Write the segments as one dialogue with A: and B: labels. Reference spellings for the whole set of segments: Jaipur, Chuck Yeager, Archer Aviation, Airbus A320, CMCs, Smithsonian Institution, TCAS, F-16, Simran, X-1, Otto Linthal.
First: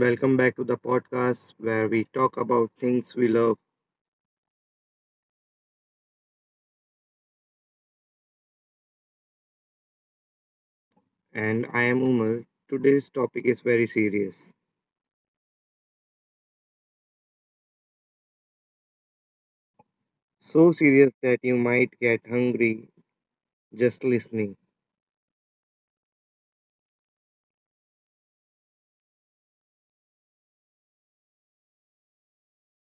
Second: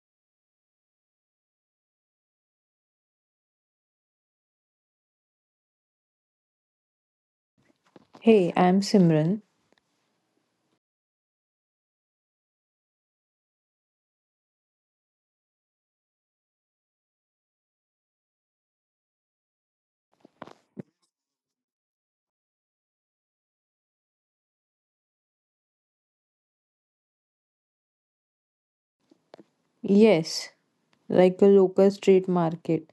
A: Welcome back to the podcast where we talk about things we love.
B: Hey, I'm Simran.
A: And I am Umar. Today's topic is very serious. So serious that you might get hungry just listening.
B: Yes, like a local street market.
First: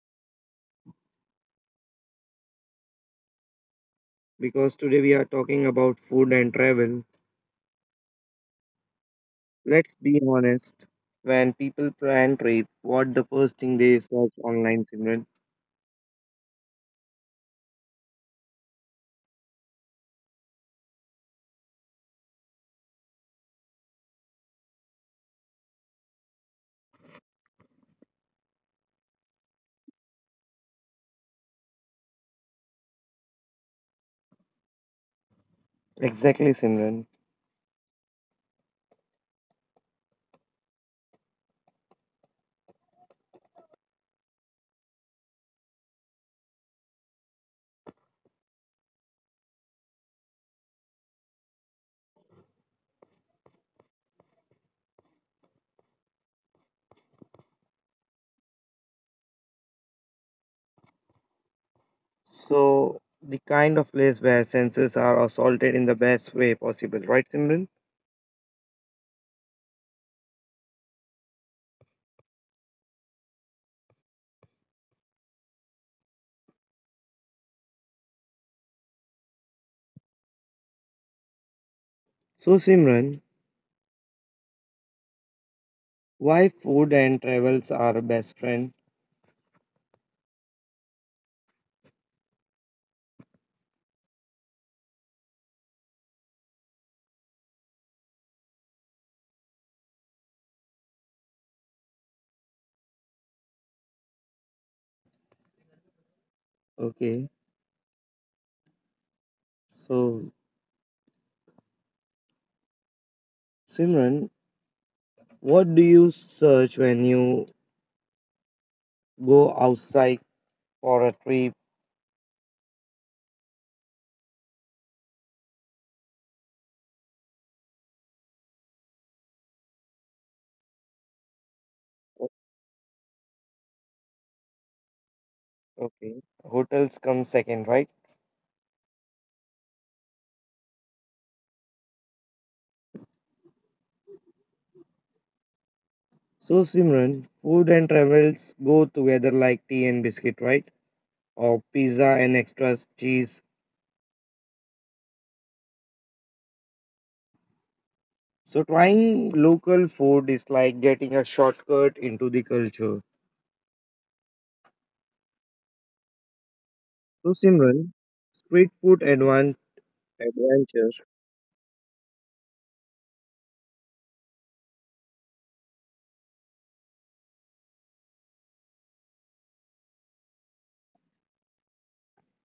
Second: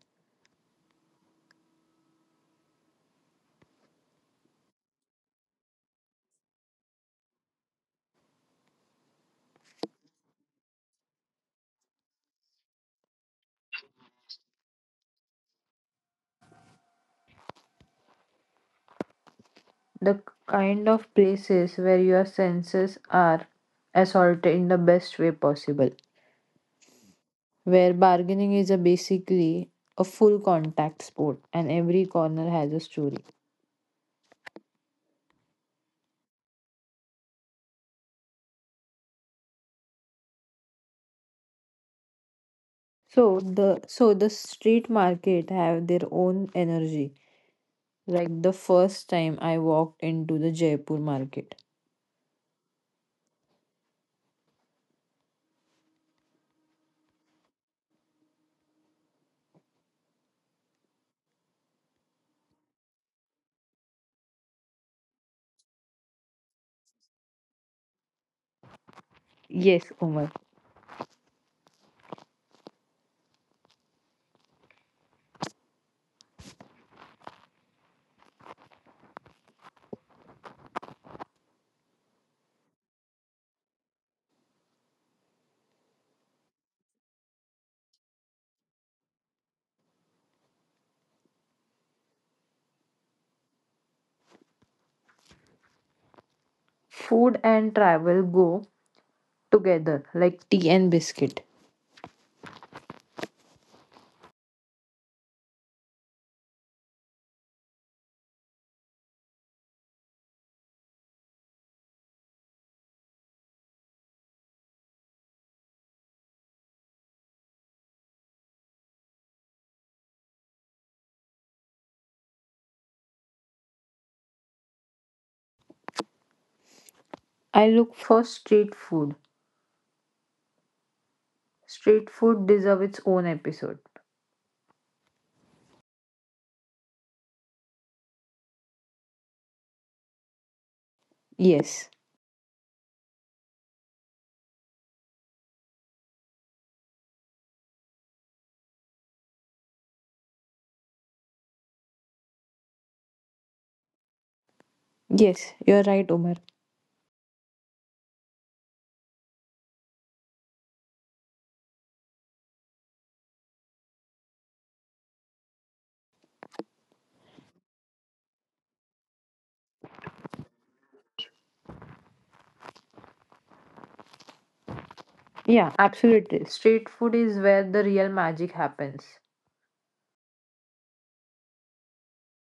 A: Because today we are talking about food and travel. Let's be honest. When people plan trip, what the first thing they search online, Simran?
B: The kind of places where your senses are assaulted in the best way possible. Where bargaining is a basically a full contact sport and every corner has a story.
A: Exactly, Simran.
B: So the street market have their own energy. Like the first time I walked into the Jaipur market.
A: So the kind of place where senses are assaulted in the best way possible, right, Simran?
B: Yes, Umar.
A: So, Simran, why food and travels are best friend?
B: Food and travel go together like tea and biscuit.
A: Okay, so Simran, what do you search when you go outside for a trip?
B: I look for street food. Street food deserves its own episode.
A: Okay, hotels come second, right?
B: Yes,
A: So Simran, food and travels go together like tea and biscuit, right? Or pizza and extra cheese.
B: yes, you're right, Omar.
A: So trying local food is like getting a shortcut into the culture. So Simran, street food adventure.
B: Yeah, absolutely. Street food is where the real magic happens.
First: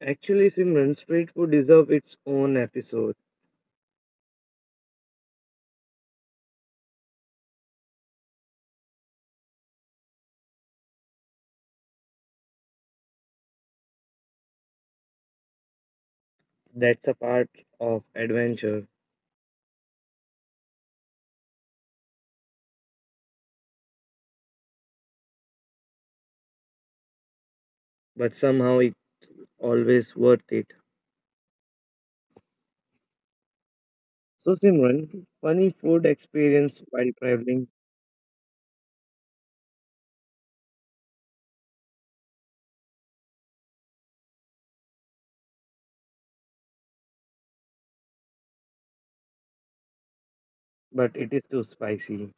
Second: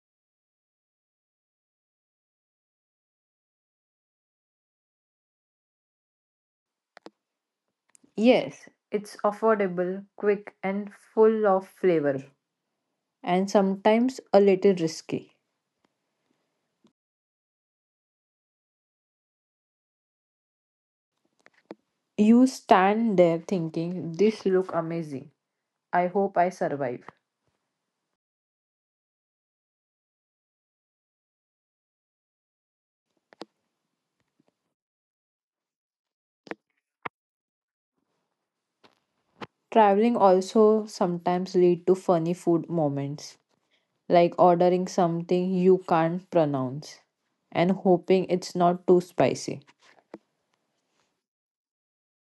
A: Actually, Simran, street food deserves its own episode.
B: Yes, it's affordable, quick, and full of flavor, and sometimes a little risky.
A: That's a part of adventure,
B: You stand there thinking, this look amazing. I hope I survive.
A: but somehow it's always worth it. So, Simran, funny food experience while traveling,
B: Traveling also sometimes lead to funny food moments, like ordering something you can't pronounce and hoping it's not too spicy.
A: but it is too spicy,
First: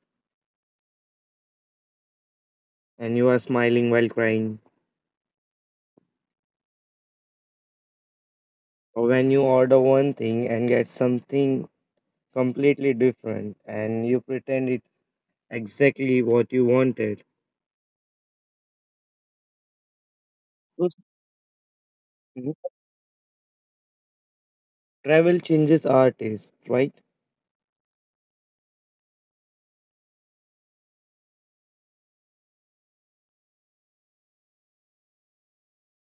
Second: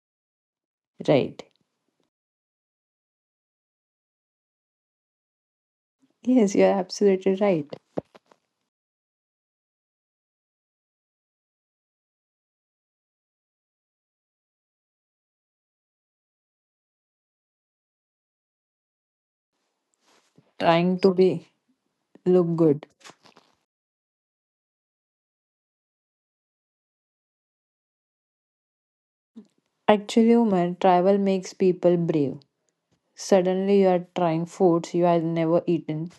B: Right.
A: and you are smiling while crying.
B: Yes, you're absolutely right.
A: Or when you order one thing and get something completely different, and you pretend it's exactly what you wanted. So,
B: Trying to be look
A: Simran,
B: good.
A: travel changes our taste, right?
B: Actually, Umar, travel makes people brave. Suddenly, you are trying foods you had never eaten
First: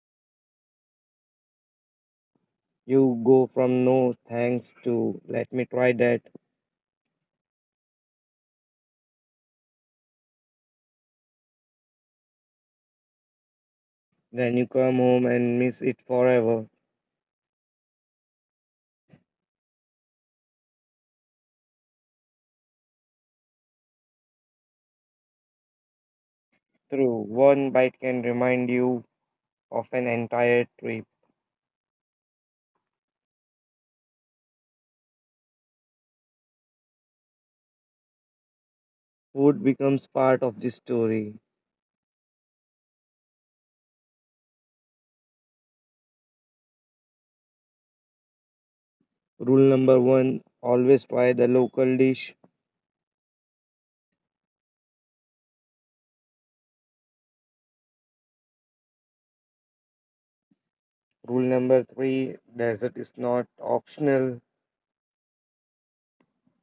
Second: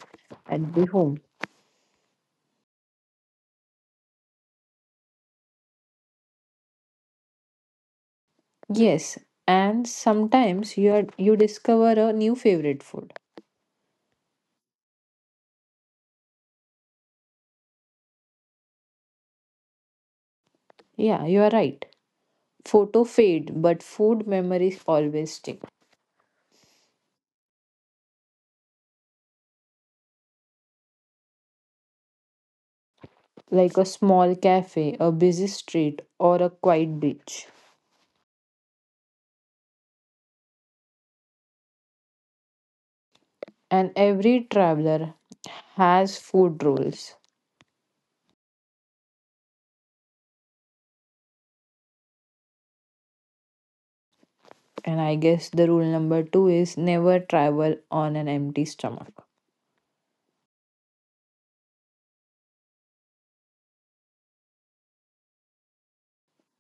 B: at the home.
A: You go from no thanks to let me try that.
B: Yes, and sometimes you discover a new favorite food.
A: Then you come home and miss it forever.
B: Yeah, you are right. Photo fade, but food memories always stick,
A: True, one bite can remind you of an entire trip.
B: like a small cafe, a busy street, or a quiet beach.
A: Food becomes part of the story.
B: And every traveler has food rules.
A: Rule number one always try the local dish.
B: And I guess the rule number two is never travel on an empty stomach.
A: Rule number three dessert is not optional.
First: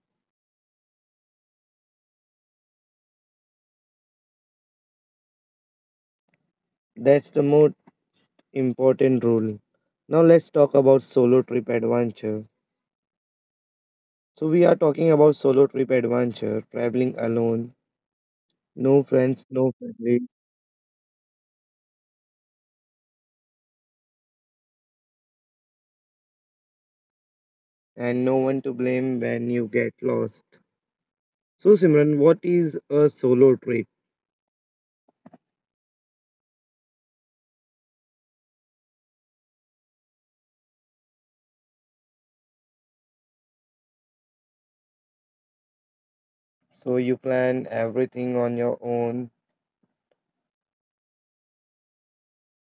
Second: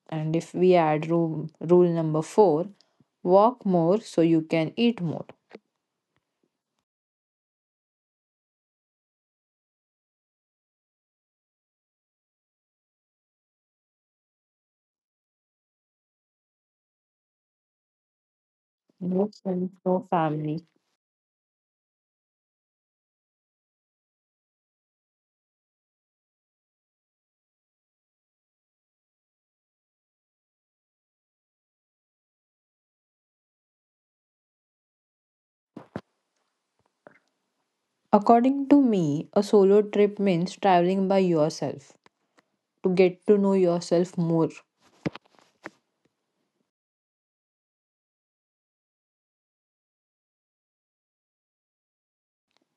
B: And if we add rule number four, walk more so you can eat more.
A: That's the most important rule. Now let's talk about solo trip adventure. So we are talking about solo trip adventure, traveling alone, no
B: No
A: friends,
B: friends,
A: no
B: no
A: family,
B: family.
A: and no one to blame when you get lost. So, Simran, what is a solo trip?
B: According to me, a solo trip means traveling by yourself to get to know yourself more.
A: So you plan everything on your own.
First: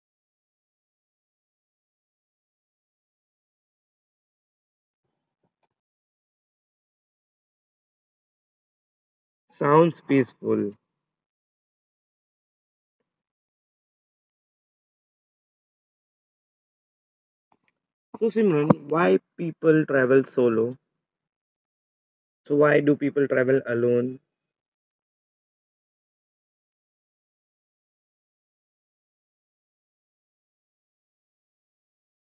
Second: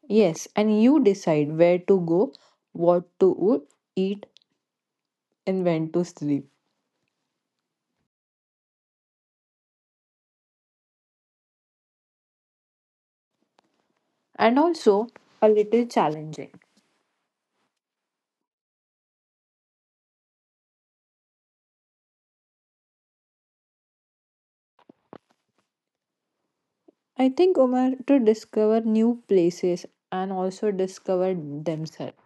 B: Yes, and you decide where to go, what to eat, and when to sleep.
A: Sounds peaceful.
B: And also a little challenging.
A: So, Simran, why people travel solo? So, why do people travel alone?
B: I think, Umar, to discover new places and also discover themselves.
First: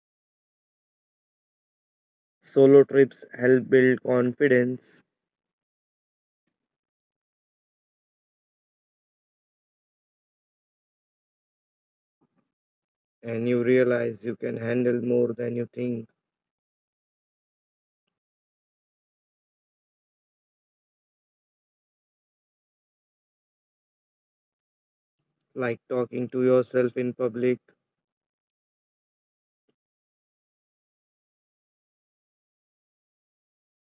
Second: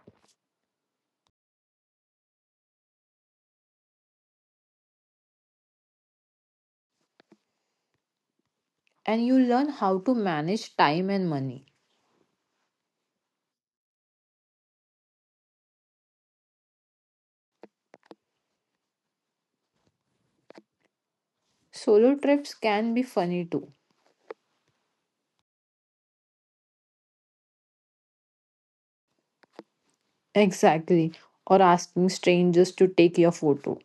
A: Solo trips help build confidence,
B: And you learn how to manage time and money.
A: and you realize you can handle more than you think,
B: Solo trips can be funny too.
A: like talking to yourself in public
B: Exactly. Or asking strangers to take your photo.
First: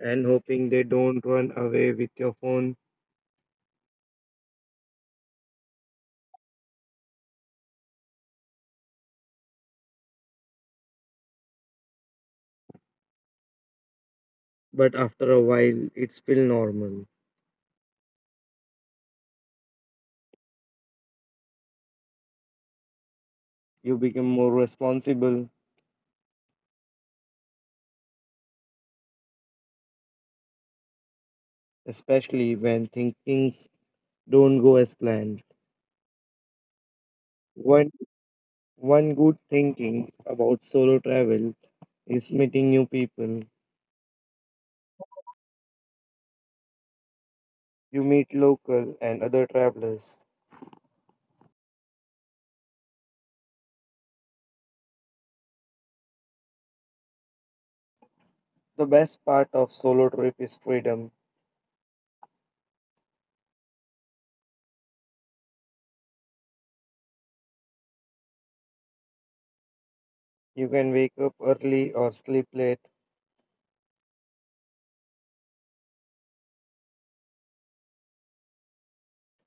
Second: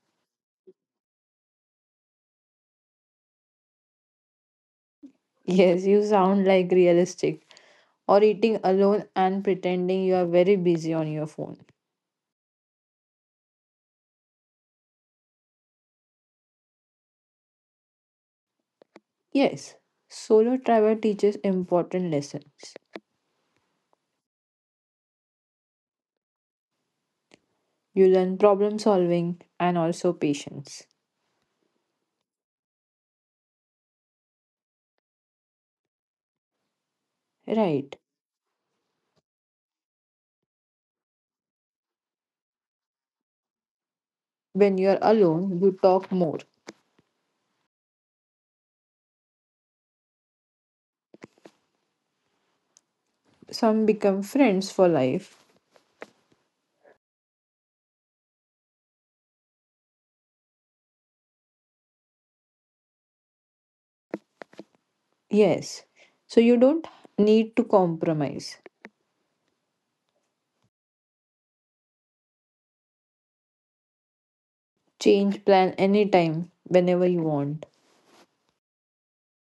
A: and hoping they don't run away with your phone.
B: Yes, you sound like realistic. Or eating alone and pretending you are very busy on your phone.
A: But after a while, it's still normal.
B: Yes, solo travel teaches important lessons.
A: You become more responsible,
B: You learn problem solving and also patience.
A: especially when things don't go as planned. One
B: Right.
A: one good thinking about solo travel is meeting new people.
B: When you're alone, you talk more.
A: You meet local and other travelers.
B: Some become friends for life.
A: The best part of solo trip is freedom.
B: Yes. So you don't need to compromise.
A: You can wake up early or sleep late
B: Change plan anytime, whenever you want.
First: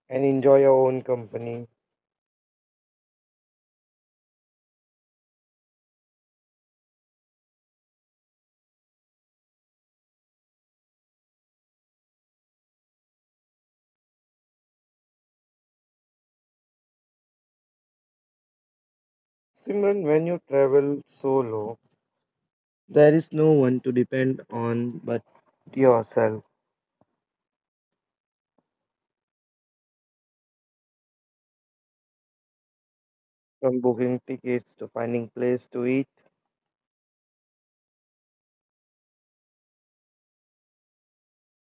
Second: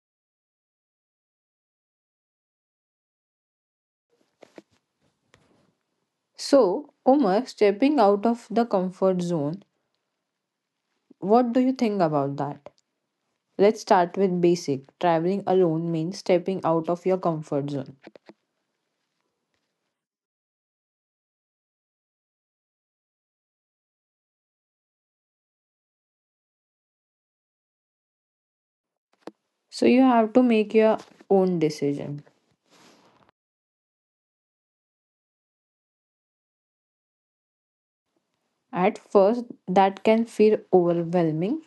A: and enjoy your own company.
B: So, Umar, stepping out of the comfort zone, what do you think about that? Let's start with basic. Traveling alone means stepping out of your comfort zone.
A: Simran, when you travel solo, there is no one to depend on but yourself.
B: So you have to make your own decision.
A: From booking tickets to finding place to eat,
B: At first, that can feel overwhelming,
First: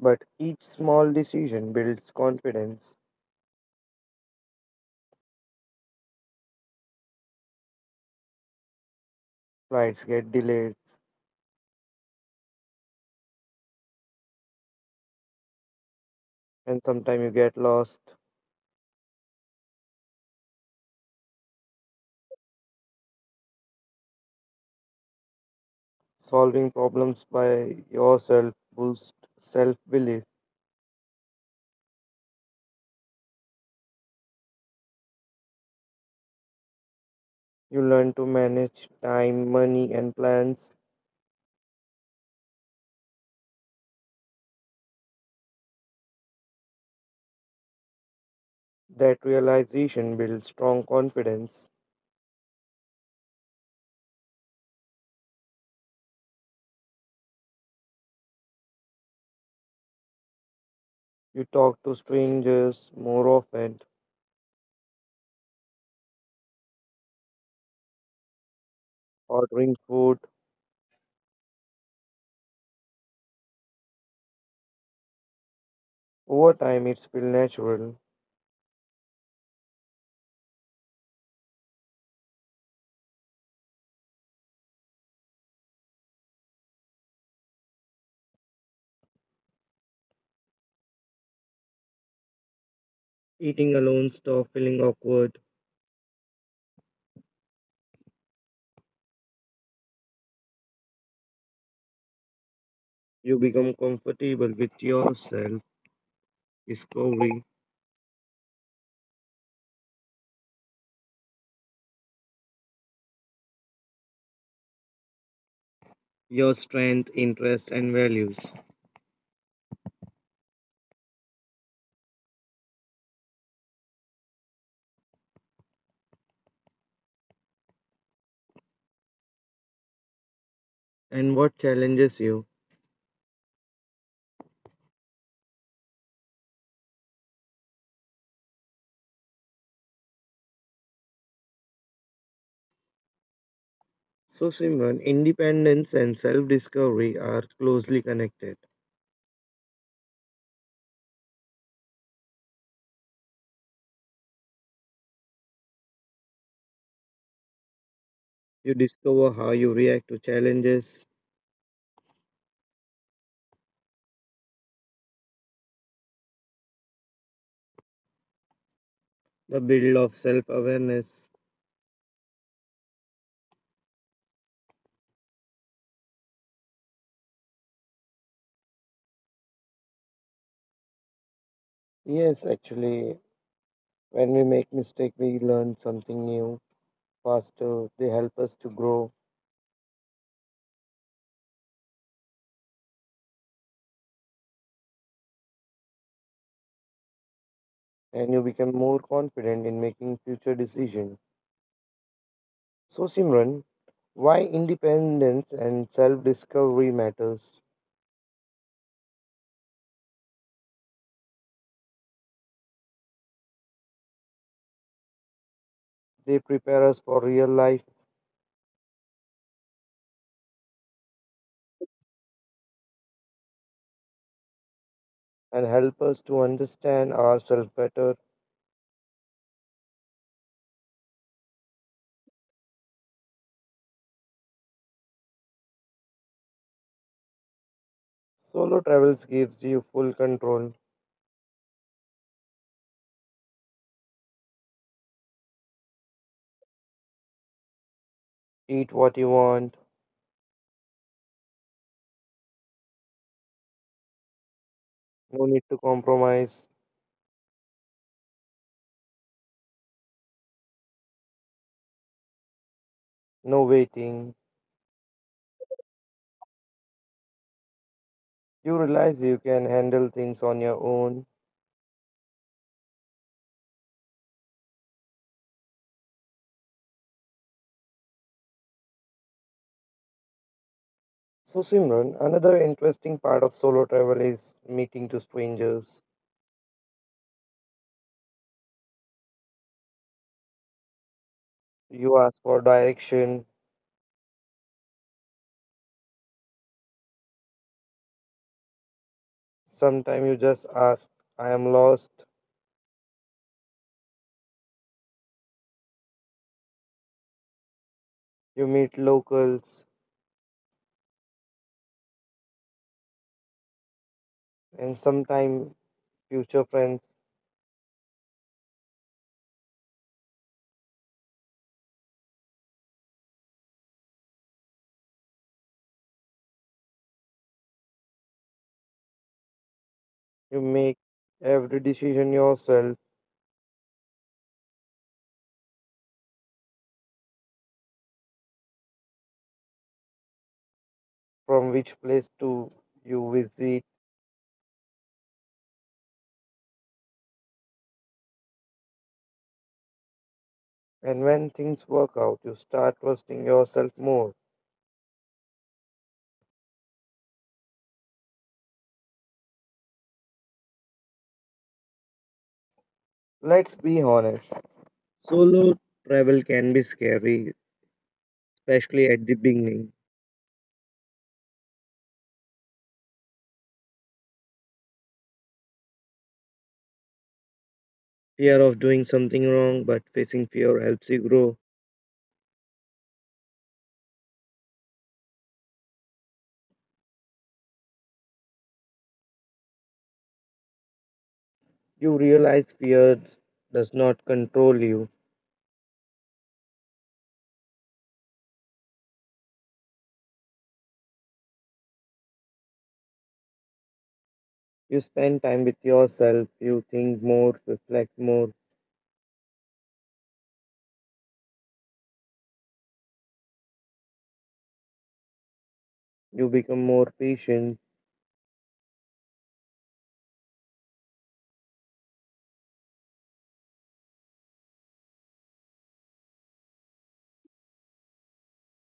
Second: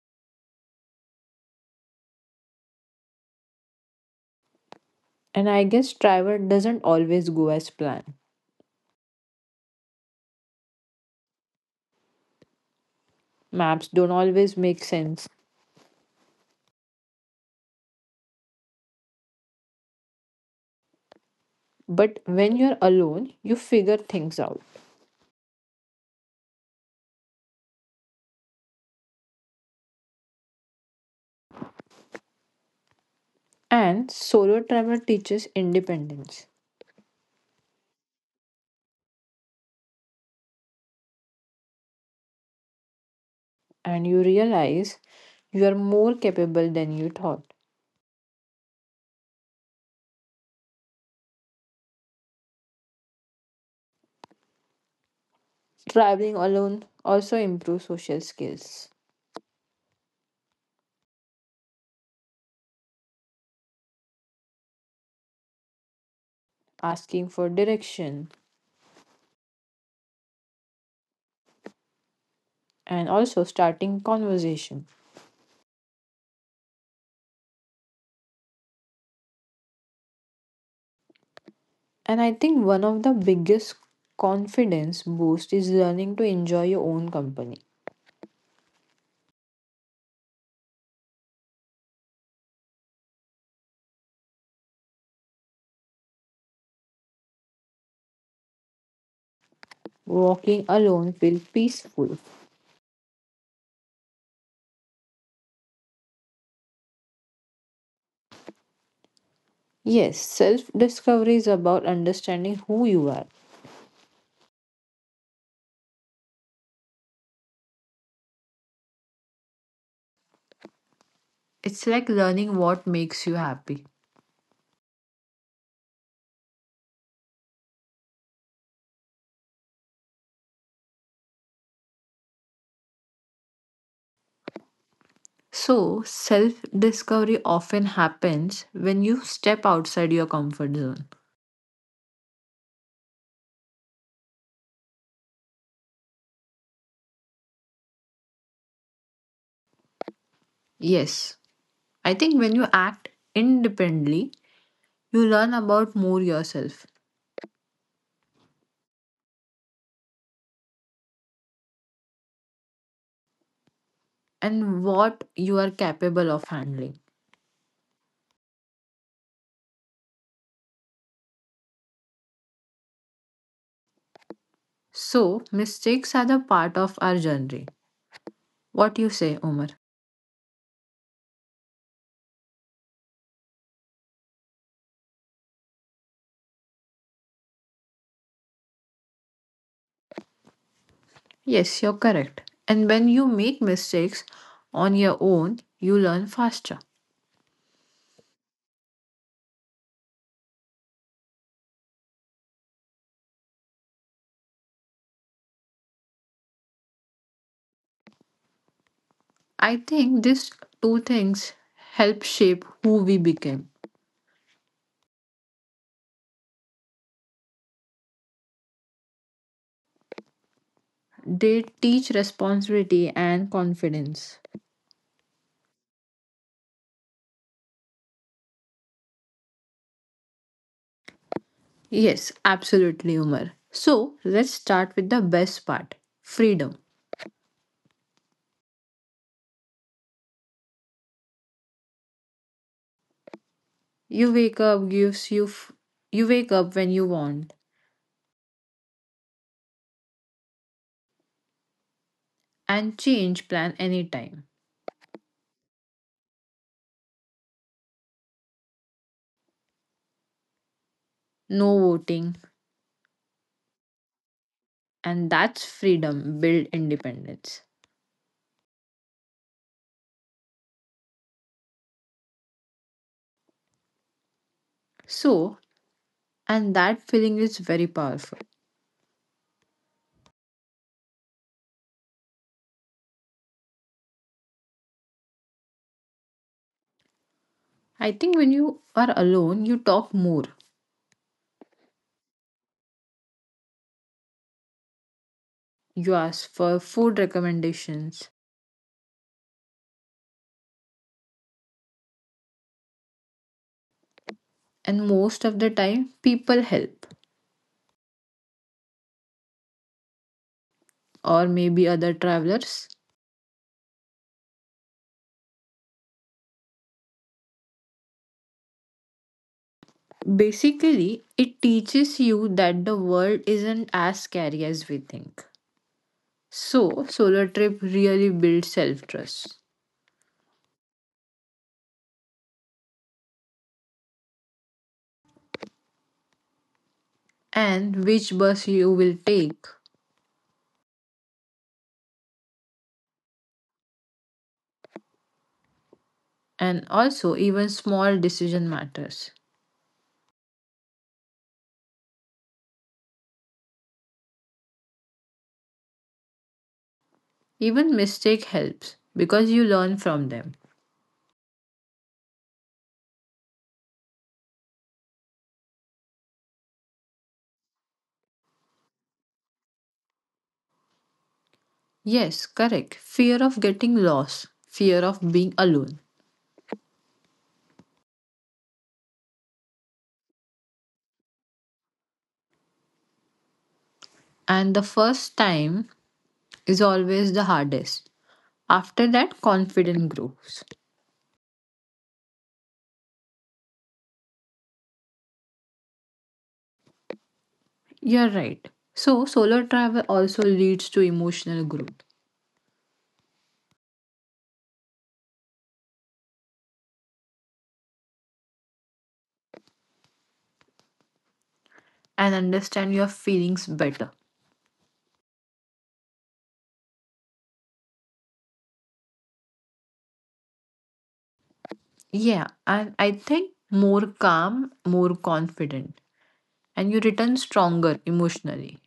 A: but each small decision builds confidence.
B: and I guess travel doesn't always go as planned.
A: Flights get delayed,
B: Maps don't always make sense.
A: and sometimes you get lost.
B: But when you're alone, you figure things out.
A: Solving problems by yourself boosts self belief.
B: And solo travel teaches independence,
A: You learn to manage time, money, and plans.
B: and you realize you are more capable than you thought.
A: That realization builds strong confidence.
B: Traveling alone also improves social skills,
A: You talk to strangers more often,
B: asking for direction,
A: ordering food.
B: and also starting conversation.
A: Over time, it's feel natural.
B: And I think one of the biggest confidence boost is learning to enjoy your own company.
A: Eating alone stop feeling awkward.
B: Walking alone feels peaceful.
A: You become comfortable with yourself, discovering
B: Yes, self discovery is about understanding who you are.
A: your strength, interests, and values,
B: It's like learning what makes you happy.
A: and what challenges you.
B: So, self discovery often happens when you step outside your comfort zone.
A: So, Simran, independence and self discovery are closely connected.
B: Yes, I think when you act independently, you learn about more yourself
A: You discover how you react to challenges,
B: and what you are capable of handling.
A: the build of self awareness.
B: So, mistakes are the part of our journey. What you say, Omar?
A: Yes, actually, when we make mistake, we learn something new faster. They help us to grow,
B: Yes, you're correct. And when you make mistakes on your own, you learn faster.
A: and you become more confident in making future decisions. So, Simran, why independence and self-discovery matters?
B: I think these two things help shape who we become.
A: They prepare us for real life
B: They teach responsibility and confidence.
A: and help us to understand ourselves better.
B: Yes, absolutely, Umar. So let's start with the best part, freedom.
A: Solo travels gives you full control.
B: You wake up, gives you, f- you wake up when you want,
A: Eat what you want,
B: and change plan anytime.
A: no need to compromise,
B: No voting,
A: no waiting.
B: and that's freedom build independence,
A: You realize you can handle things on your own.
B: so and that feeling is very powerful.
A: So, Simran, another interesting part of solo travel is meeting to strangers.
B: I think when you are alone you talk more,
A: You ask for direction.
B: you ask for food recommendations,
A: Sometimes you just ask, I am lost.
B: and most of the time people help,
A: You meet locals
B: or maybe other travelers.
A: and sometimes future friends.
B: Basically it teaches you that the world isn't as scary as we think, so solo trip really builds self trust,
A: You make every decision yourself
B: and which bus you will take
A: from which place to you visit.
B: and also even small decision matters.
A: And when things work out, you start trusting yourself more.
B: Even mistake helps because you learn from them.
A: Let's be honest, solo travel can be scary, especially at the beginning.
B: Yes, correct. Fear of getting lost, fear of being alone.
A: Fear of doing something wrong, but facing fear helps you grow.
B: And the first time is always the hardest. After that, confidence grows.
A: You realize fear does not control you.
B: You're right. So, solo travel also leads to emotional growth
A: You spend time with yourself, you think more, reflect more,
B: and understand your feelings better.
A: you become more patient.
B: Yeah, and I think more calm, more confident, and you return stronger emotionally.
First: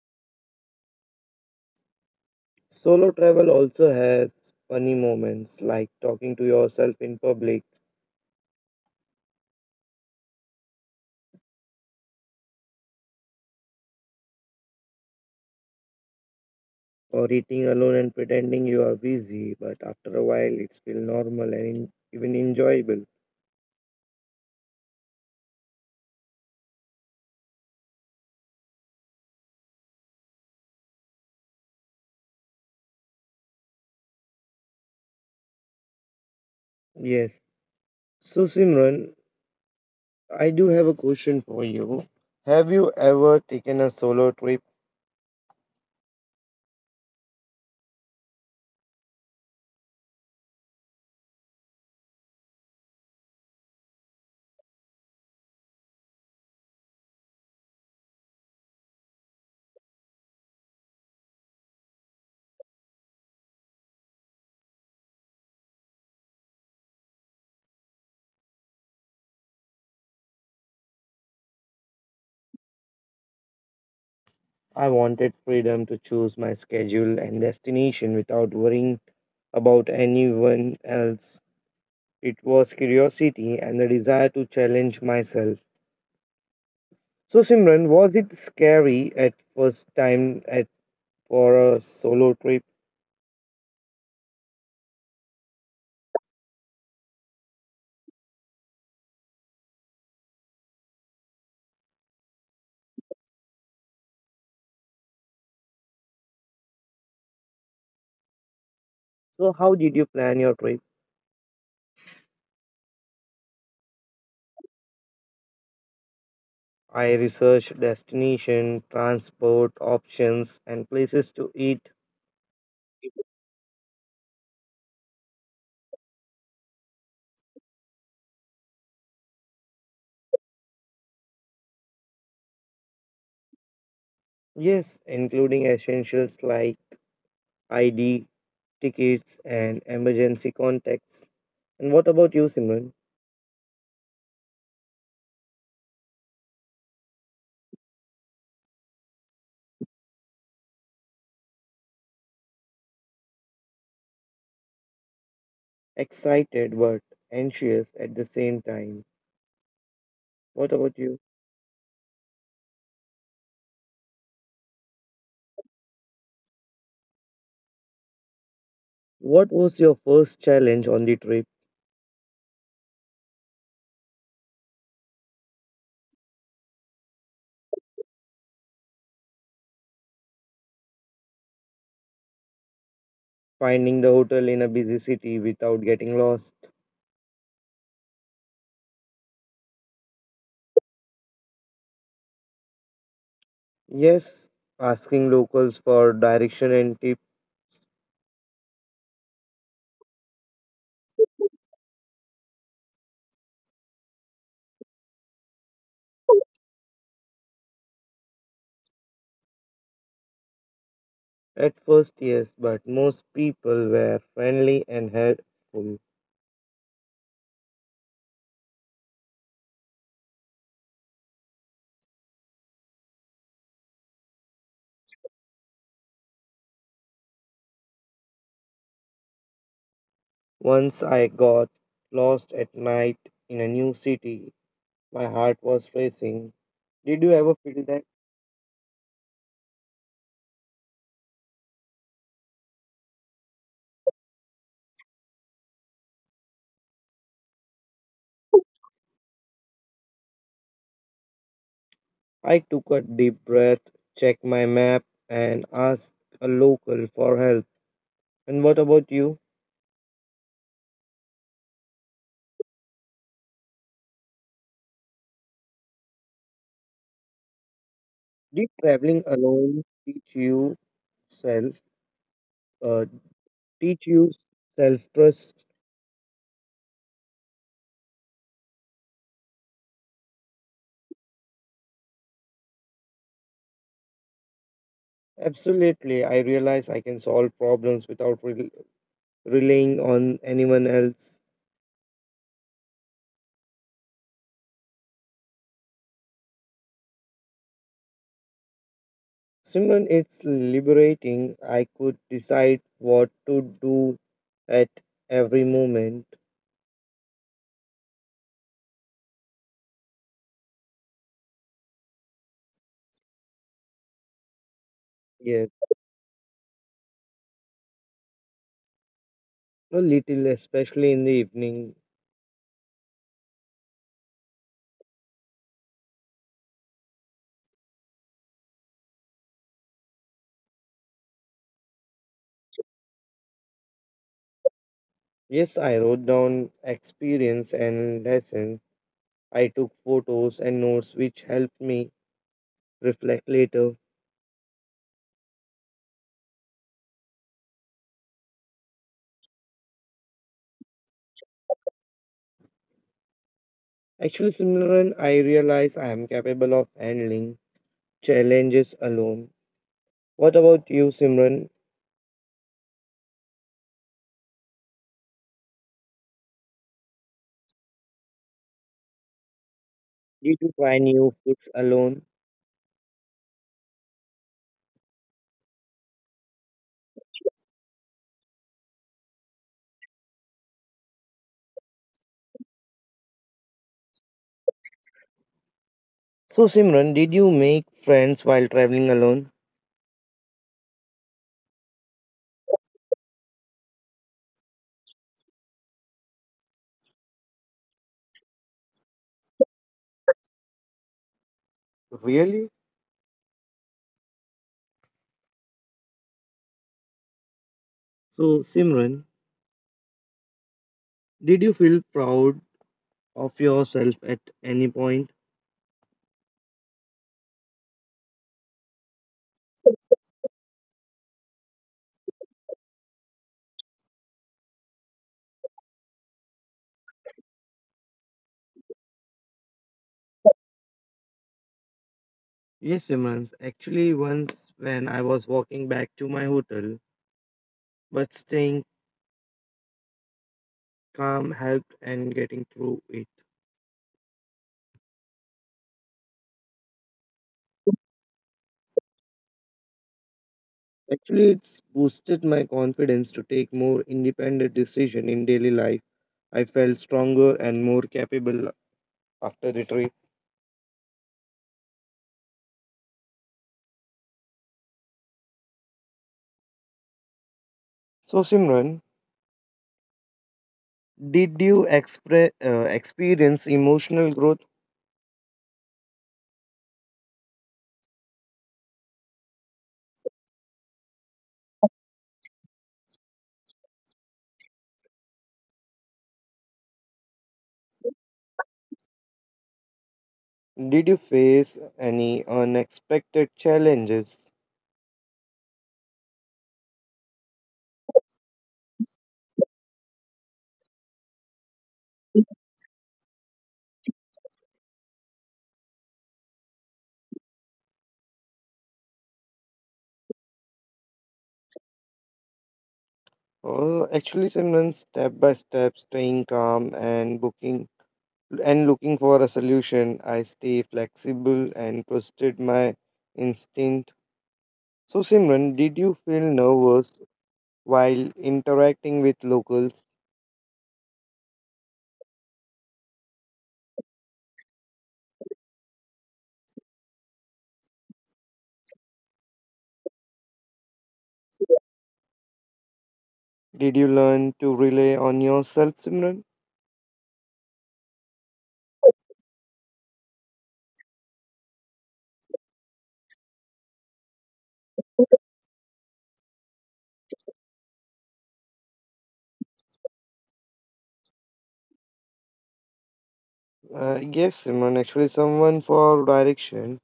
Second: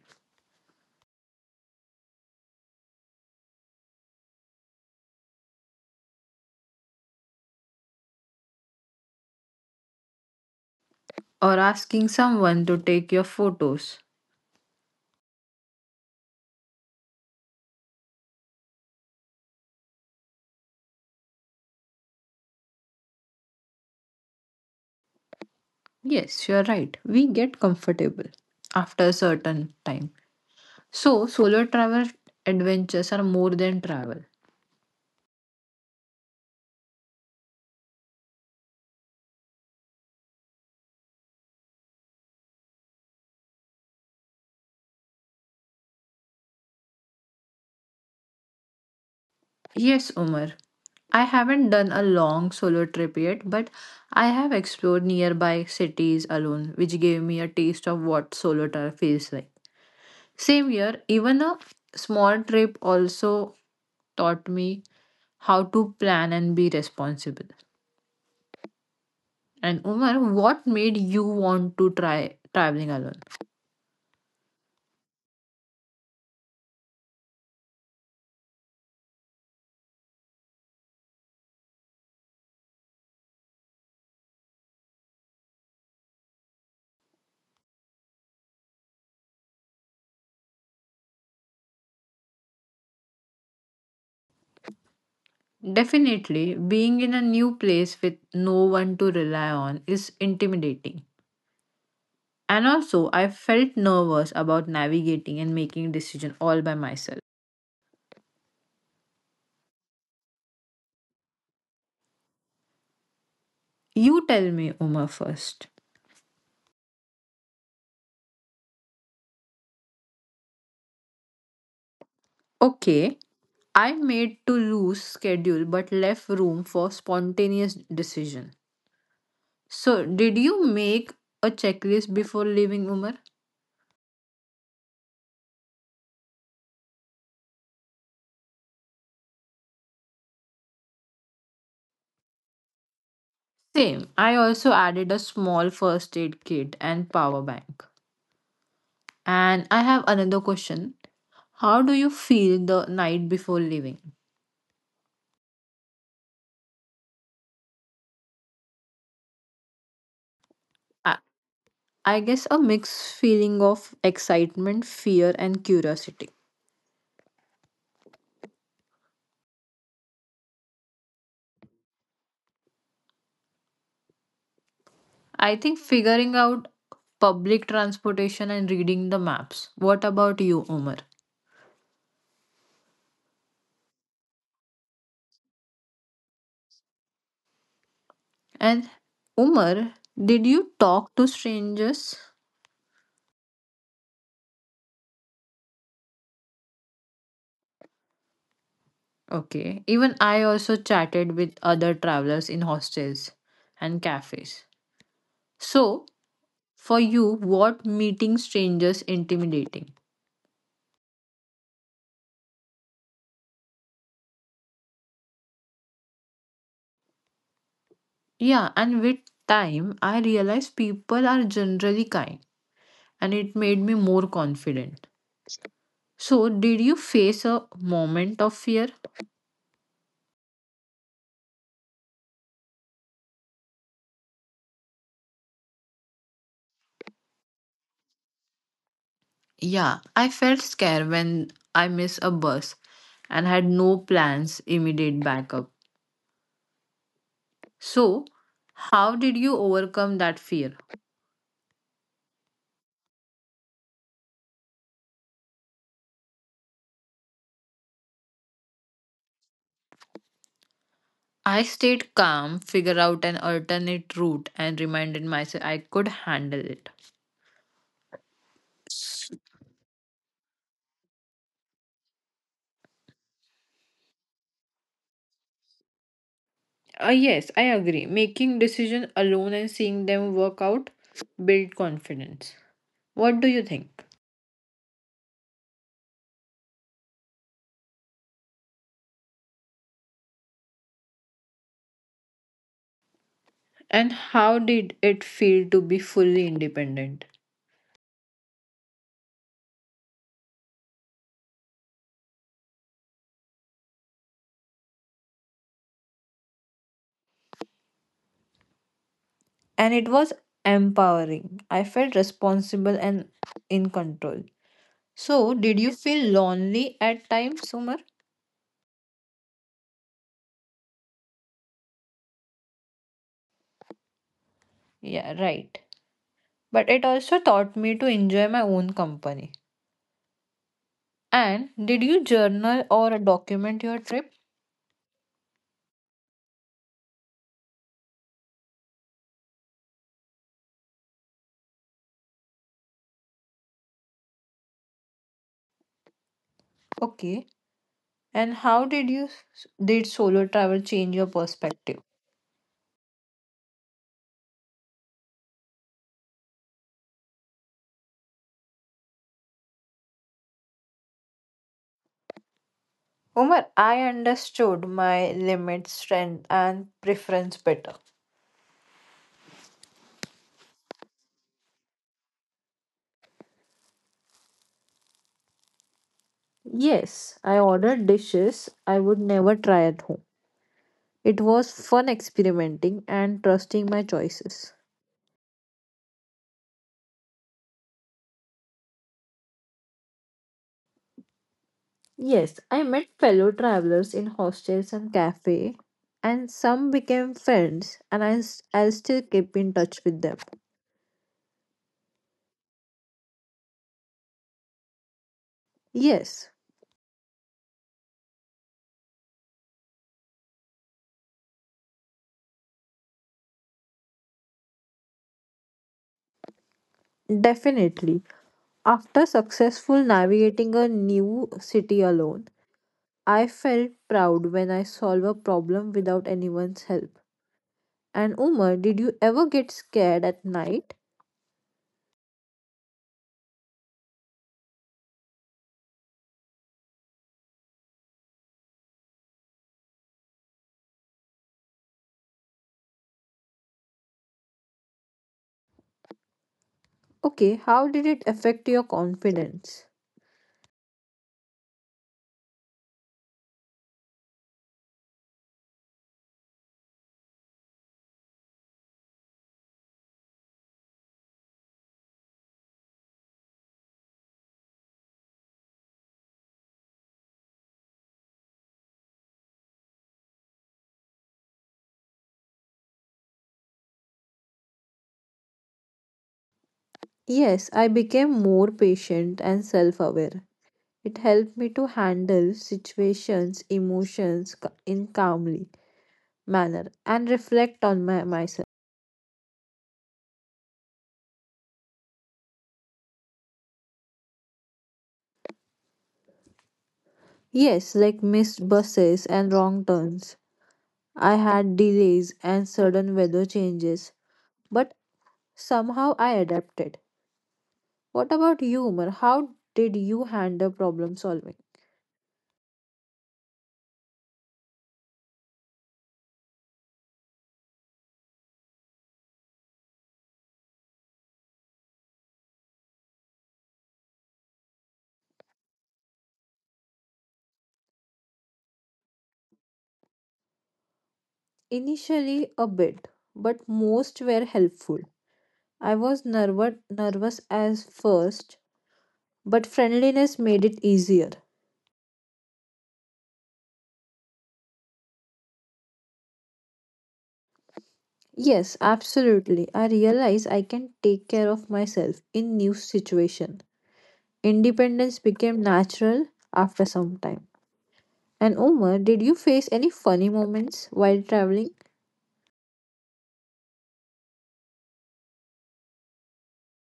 A: Solo travel also has funny moments like talking to yourself in public
B: Or asking someone to take your photos.
A: or eating alone and pretending you are busy, but after a while it's feel normal and even enjoyable.
B: Yes, you're right. We get comfortable after a certain time. So, solo travel adventures are more than travel.
A: Yes. So Simran, I do have a question for you. Have you ever taken a solo trip?
B: Yes, Umar. I haven't done a long solo trip yet, but I have explored nearby cities alone, which gave me a taste of what solo travel feels like. Same year, even a small trip also taught me how to plan and be responsible. And Umar, what made you want to try traveling alone?
A: I wanted freedom to choose my schedule and destination without worrying about anyone else. It was curiosity and the desire to challenge myself. So Simran, was it scary at first time at for a solo trip?
B: Definitely, being in a new place with no one to rely on is intimidating. And also, I felt nervous about navigating and making decision all by myself.
A: So how did you plan your trip?
B: You tell me, Uma, first.
A: I researched destination, transport options, and places to eat.
B: Okay, I made to loose schedule but left room for spontaneous decision. So, did you make a checklist before leaving, Umar?
A: Yes, including essentials like ID, tickets, and emergency contacts. And what about you, Simran?
B: Same. I also added a small first aid kit and power bank. And I have another question. How do you feel the night before leaving?
A: Excited but anxious at the same time. What about
B: I,
A: you?
B: I guess a mixed feeling of excitement, fear, and curiosity.
A: What was your first challenge on the trip?
B: I think figuring out public transportation and reading the maps. What about you, Umar?
A: Finding the hotel in a busy city without getting lost.
B: And Umar, did you talk to strangers?
A: Yes, asking locals for direction and tips.
B: Okay. Even I also chatted with other travelers in hostels and cafes. So, for you, what meeting strangers intimidating?
A: At first, yes, but most people were friendly and helpful.
B: Yeah, and with time, I realized people are generally kind, and it made me more confident. So, did you face a moment of fear?
A: Once I got lost at night in a new city. My heart was racing. Did you ever feel that?
B: Yeah, I felt scared when I missed a bus and had no plans, immediate backup. So, how did you overcome that fear?
A: I took a deep breath, checked my map, and asked a local for help. And what about you?
B: I stayed calm, figured out an alternate route, and reminded myself I could handle it.
A: Did traveling alone teach you self uh, teach you self trust?
B: Yes, I agree. Making decisions alone and seeing them work out build confidence. What do you think?
A: Absolutely, I realized I can solve problems without relying on anyone else.
B: And how did it feel to be fully independent?
A: Simran, it's liberating. I could decide what to do at every moment.
B: And it was empowering. I felt responsible and in control. So,
A: Yes,
B: did you feel lonely at times, Sumar?
A: a little, especially in the evening.
B: Yeah, right. But it also taught me to enjoy my own company. And did you journal or document your trip?
A: Yes, I wrote down experience and lessons. I took photos and notes which helped me reflect later.
B: Okay, and how did you did solo travel change your perspective?
A: Actually, Simran, I realize I am capable of handling challenges alone. What about you, Simran?
B: Omar, I understood my limits, strength, and preference better.
A: Did you try new foods alone?
B: Yes, I ordered dishes I would never try at home. It was fun experimenting and trusting my choices.
A: So, Simran, did you make friends while traveling alone?
B: Yes, I met fellow travelers in hostels and cafe, and some became friends, and I'll still keep in touch with them.
A: Really?
B: Yes,
A: So, Simran, did you feel proud of yourself at any point?
B: definitely. After successful navigating a new city alone, I felt proud when I solved a problem without anyone's help. And Umar, did you ever get scared at night?
A: Yes, Simran. Actually, once when I was walking back to my hotel, but staying calm helped and getting through it.
B: Okay, how did it affect your confidence?
A: Actually, it's boosted my confidence to take more independent decision in daily life. I felt stronger and more capable after the trip. So, Simran, did you experience emotional growth?
B: Yes, I became more patient and self aware. It helped me to handle situations, in calmly manner and reflect on myself.
A: Did you face any unexpected challenges?
B: Yes, like missed buses and wrong turns. I had delays and sudden weather changes, but somehow I adapted. What about you, Umar? How did you handle problem solving?
A: Or actually, Simran, step by step, staying calm and booking and looking for a solution, I stay flexible and trusted my instinct. So, Simran, did you feel nervous while interacting with locals?
B: Initially, a bit, but most were helpful. I was nervous as first, but friendliness made it easier.
A: Did you learn to rely on yourself, Simran?
B: Yes, absolutely. I realize I can take care of myself in new situation. Independence became natural after some time. And Omar, did you face any funny moments while traveling?
A: Yes, Simran. Actually, someone for direction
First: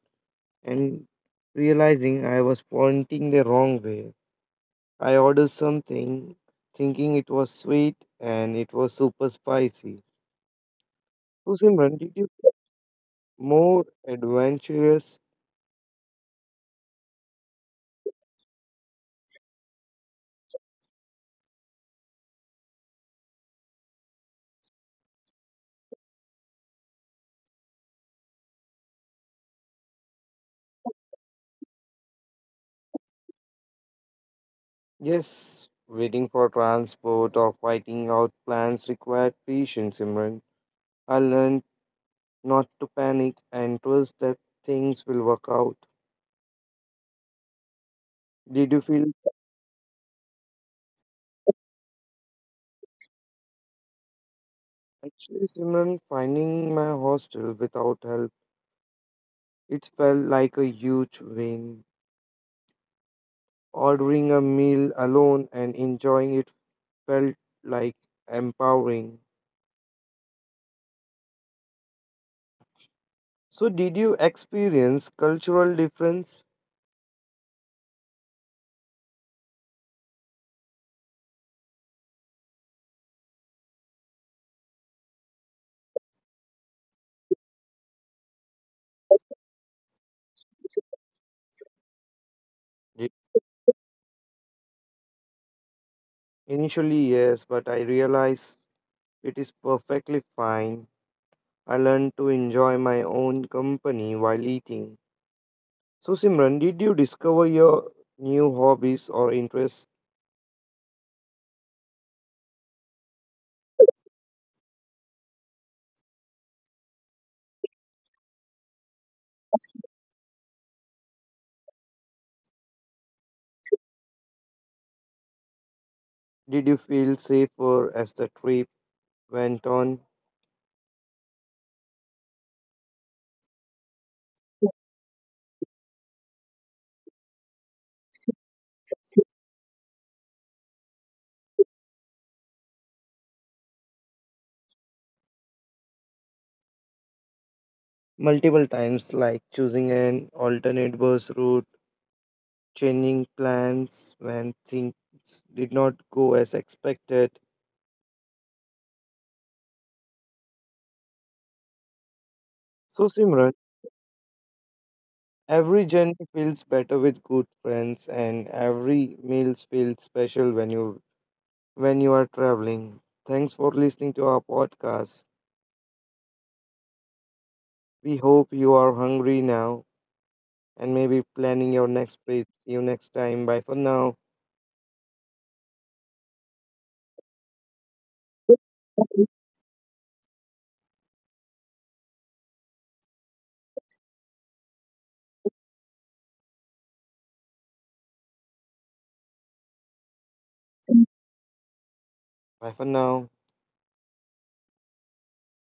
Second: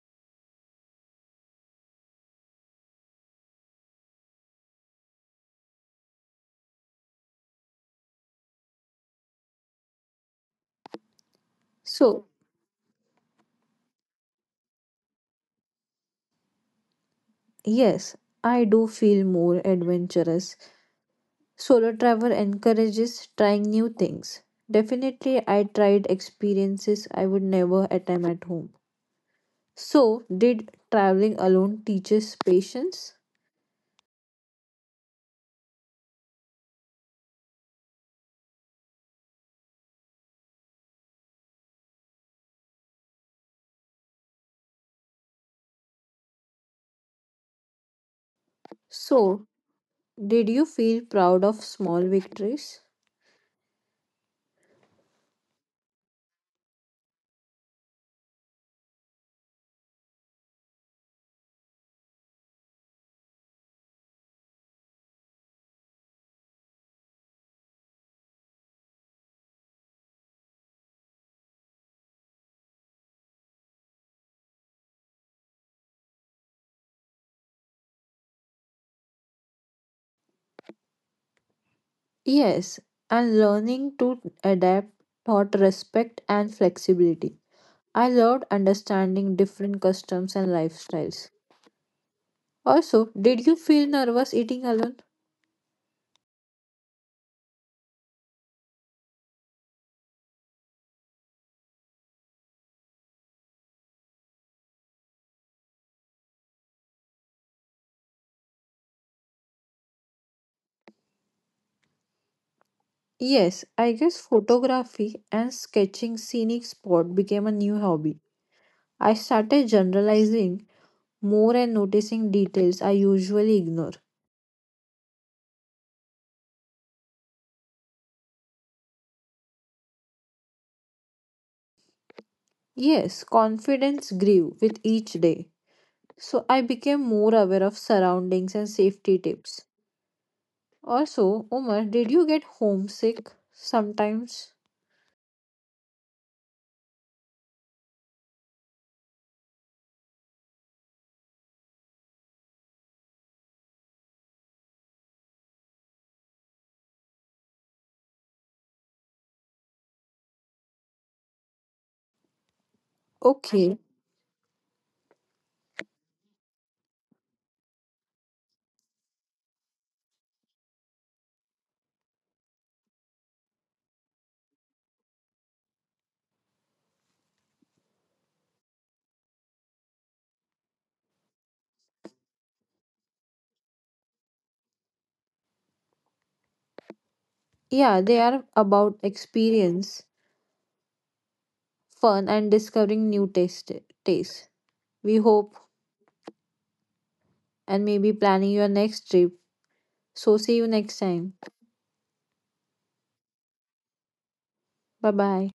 A: and realizing I was pointing the wrong way. I ordered something thinking it was sweet and it was super spicy. So Simran, did
B: So,
A: you get more adventurous?
B: yes, I do feel more adventurous. Solo travel encourages trying new things. Definitely, I tried experiences I would never attempt at home. So, did traveling alone teaches patience?
A: Yes, waiting for transport or fighting out plans required patience, Simran. I learned not to panic and trust that things will work out. Did you feel
B: So, did you feel proud of small victories?
A: actually Simran finding my hostel without help? It felt like a huge win. Ordering a meal alone and enjoying it felt like empowering. So, did you experience cultural difference?
B: Yes, and learning to adapt taught respect and flexibility. I loved understanding different customs and lifestyles.
A: Ye-
B: Also, did you feel nervous eating alone?
A: Initially, yes, but I realized it is perfectly fine. I learned to enjoy my own company while eating. So, Simran, did you discover your new hobbies or interests?
B: Yes, I guess photography and sketching scenic spot became a new hobby. I started generalizing more and noticing details I usually ignore.
A: Did you feel safer as the trip went on?
B: Yes, confidence grew with each day. So I became more aware of surroundings and safety tips. Also, Omar, did you get homesick sometimes?
A: Multiple times, like choosing an alternate bus route changing plans when things did not go as expected. So, Simran,
B: Okay.
A: every journey feels better with good friends, and every meal feels special when you are traveling. Thanks for listening to our podcast. We hope you are hungry now and maybe planning your next trip. See you next time. Bye for now.
B: Yeah, they are about experience, fun, and discovering new taste tastes. We hope and maybe planning your next trip. So see you next time.
A: Bye for now.
B: Bye bye.